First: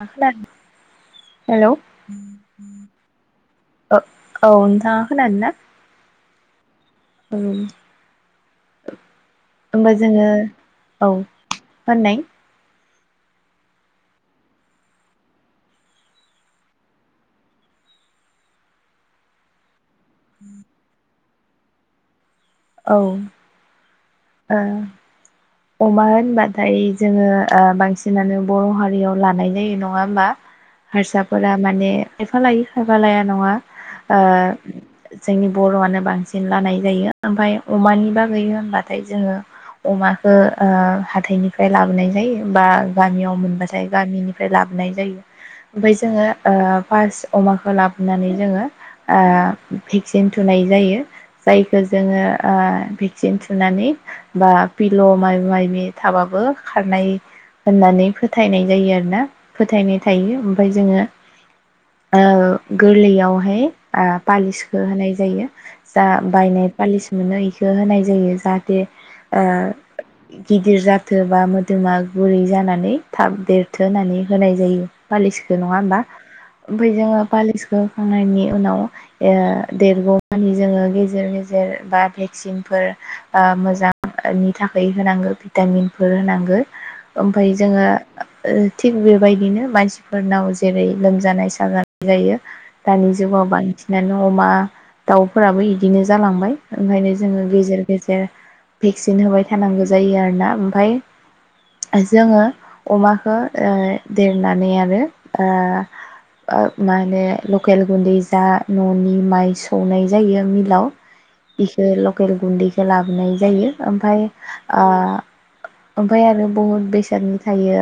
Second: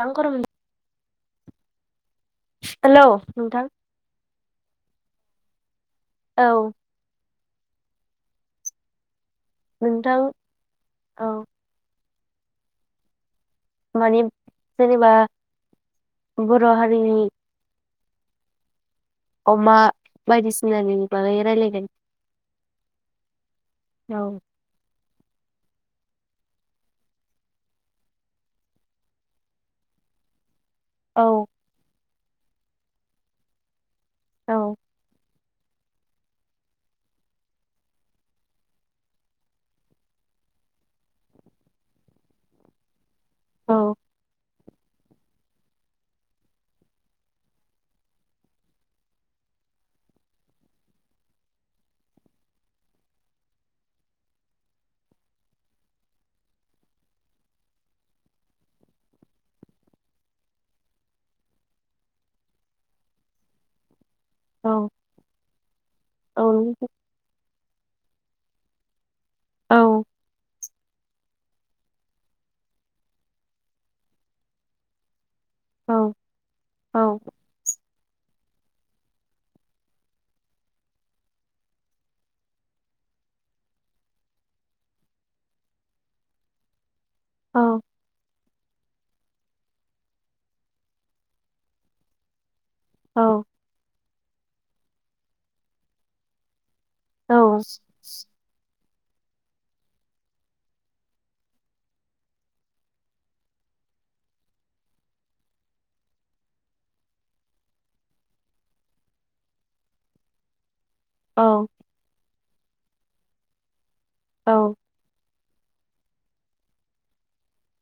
मा थां गरम खालामदो? हेलौ हेलौ नोंथां खोनादोंना? औ। उम। होमबा नोंथां जोङो औ होननाय माने जेनेबा बर' हारिनि अमा बायदिसिना नि बागै रायलायगोन औ। ओं। औ अमा होनबाथाय जोङो ओ बांसिनानो बर' हारियाव लानाय जायो नङा होमबा? औ हारसाफोरा माने खायफा लायो खायफा लाया नङा। ओ औ जोंनि बर'आनो बांसिन लानाय जायो ओमफ्राय अमानिबा गैयो होनबाथाय जोङो अमा ओ ओ हाथाइनिफ्राय लाबोनाय जायो बा गामियाव मोनबाथाय औ गामिनिफ्राय लाबो नाय जायो ओमफ्राय जोङो ओ फार्स्ट अमाखौ लाबोनानै जोङो ओ भेक्सिन थुनाय जायो जायखौ जोङो ओ भेक्सिन थुनानै बा फिलौ माइ माबि थाबाबो खारनाय होननानै फोथायनाय जायो आरोना फोथायनाय थायो ओमफाय जोङो ओ गोरलैयावहाय ओ पालिसखौ औ होनाय जायो जा बायनाय औ पालिस मोनो इखौ होनाय जायो जाहाथे ओ बि औ गिदिर जाथोबा मोदोमा गुरै जानानै थाब देरथों होननानै होनाय जायो फालिस खो नङा होमबा औ ओमफ्राय औ जोङो पालिसखौ थांनायनि उनाव ओ देरगौमानि जोङो गेजेर गेजेर बा भेक्सिनफोर ओ मोजां थाखाय होनांगौ भिटामिनफोर होनांगौ। ओमफाय औ जोङो ओ थिग बेबायदिनो मानसिफोरनाव जेरै लोमजानाय साजानाय जायो। दानि औ जुगाव बांसिनानो अमा दाउफोराबो बिदिनो जालांबाय ओंखायनो जोङो गेजेर गेजेर भेक्सिन होबाय थानांगौ जायो आरोना ओमफाय जोङो अमाखौ ओ देरनानै आरो ओ मा होनो लकेल गुन्दै जा न'नि माइ सौनाय जायो मिलाव बिसोर लकेल गुन्दैखौ लाबोनाय जायो ओमफ्राय औ ओ ओमफ्राय आरो बहुद बेसादनि थायो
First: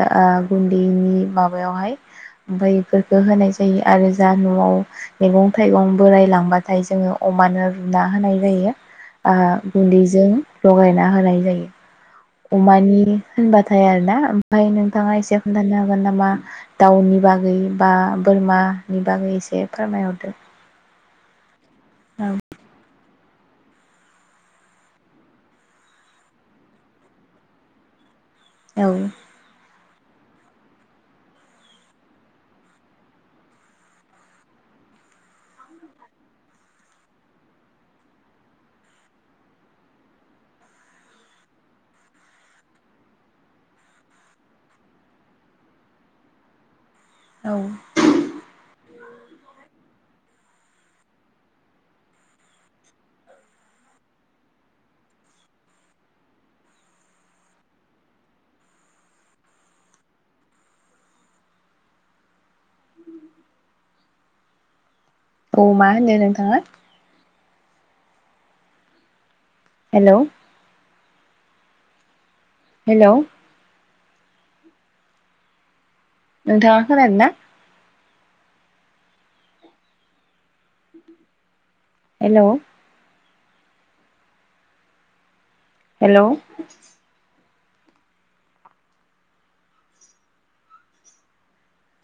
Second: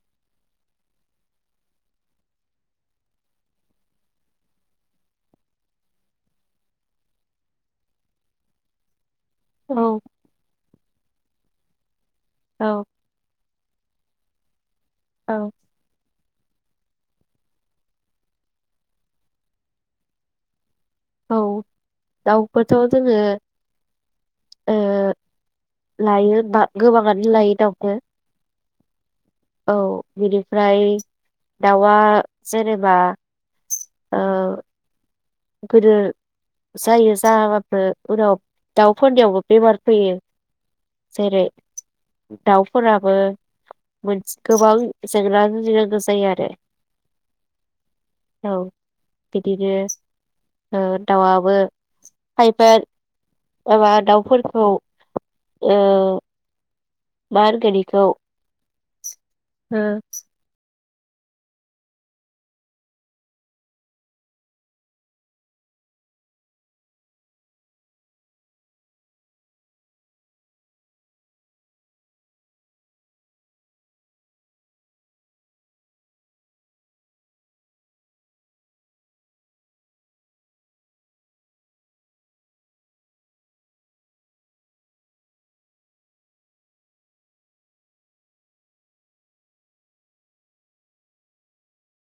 गुन्दैनि माबायावहाय ओमफाय बेफोरखौ होनाय जायो आरो जा न'आव मैगं थाइगं बोराय लांबाथाय जोङो अमानो रुना होनाय जायो। ओ औ गुन्दैजों लगाय ना होनाय जायो। औ अमानि‌ होनबाथाय आरोना ओमफ्राय नों नोंथाङा एसे खोन्थानो हागोन नामा? दाउनि बागै बा बोरमानि बागै एसे फोरमायहरदो। औ दाउखौथ' जोङो लायो गोबाङानो लायो दाउखौ औ औ बिनिफ्राय दाउआ जेनेबा ओ गोदो जायो जायाबाबो उनाव दाउफोरनियावबो बेमार फैयो जेरै दाउफोराबो गोबां जेंना जुजिनांगौ जायो आरो। औ औ बिदिनो औ दाउआबो खायफा माबा दाउफोरखौ ओ मा होनगोन बेखौ हो औ मा होनो नोंथाङा हेलौ हेलौ नोंथाङा खोनादोंना हेलौ हेलौ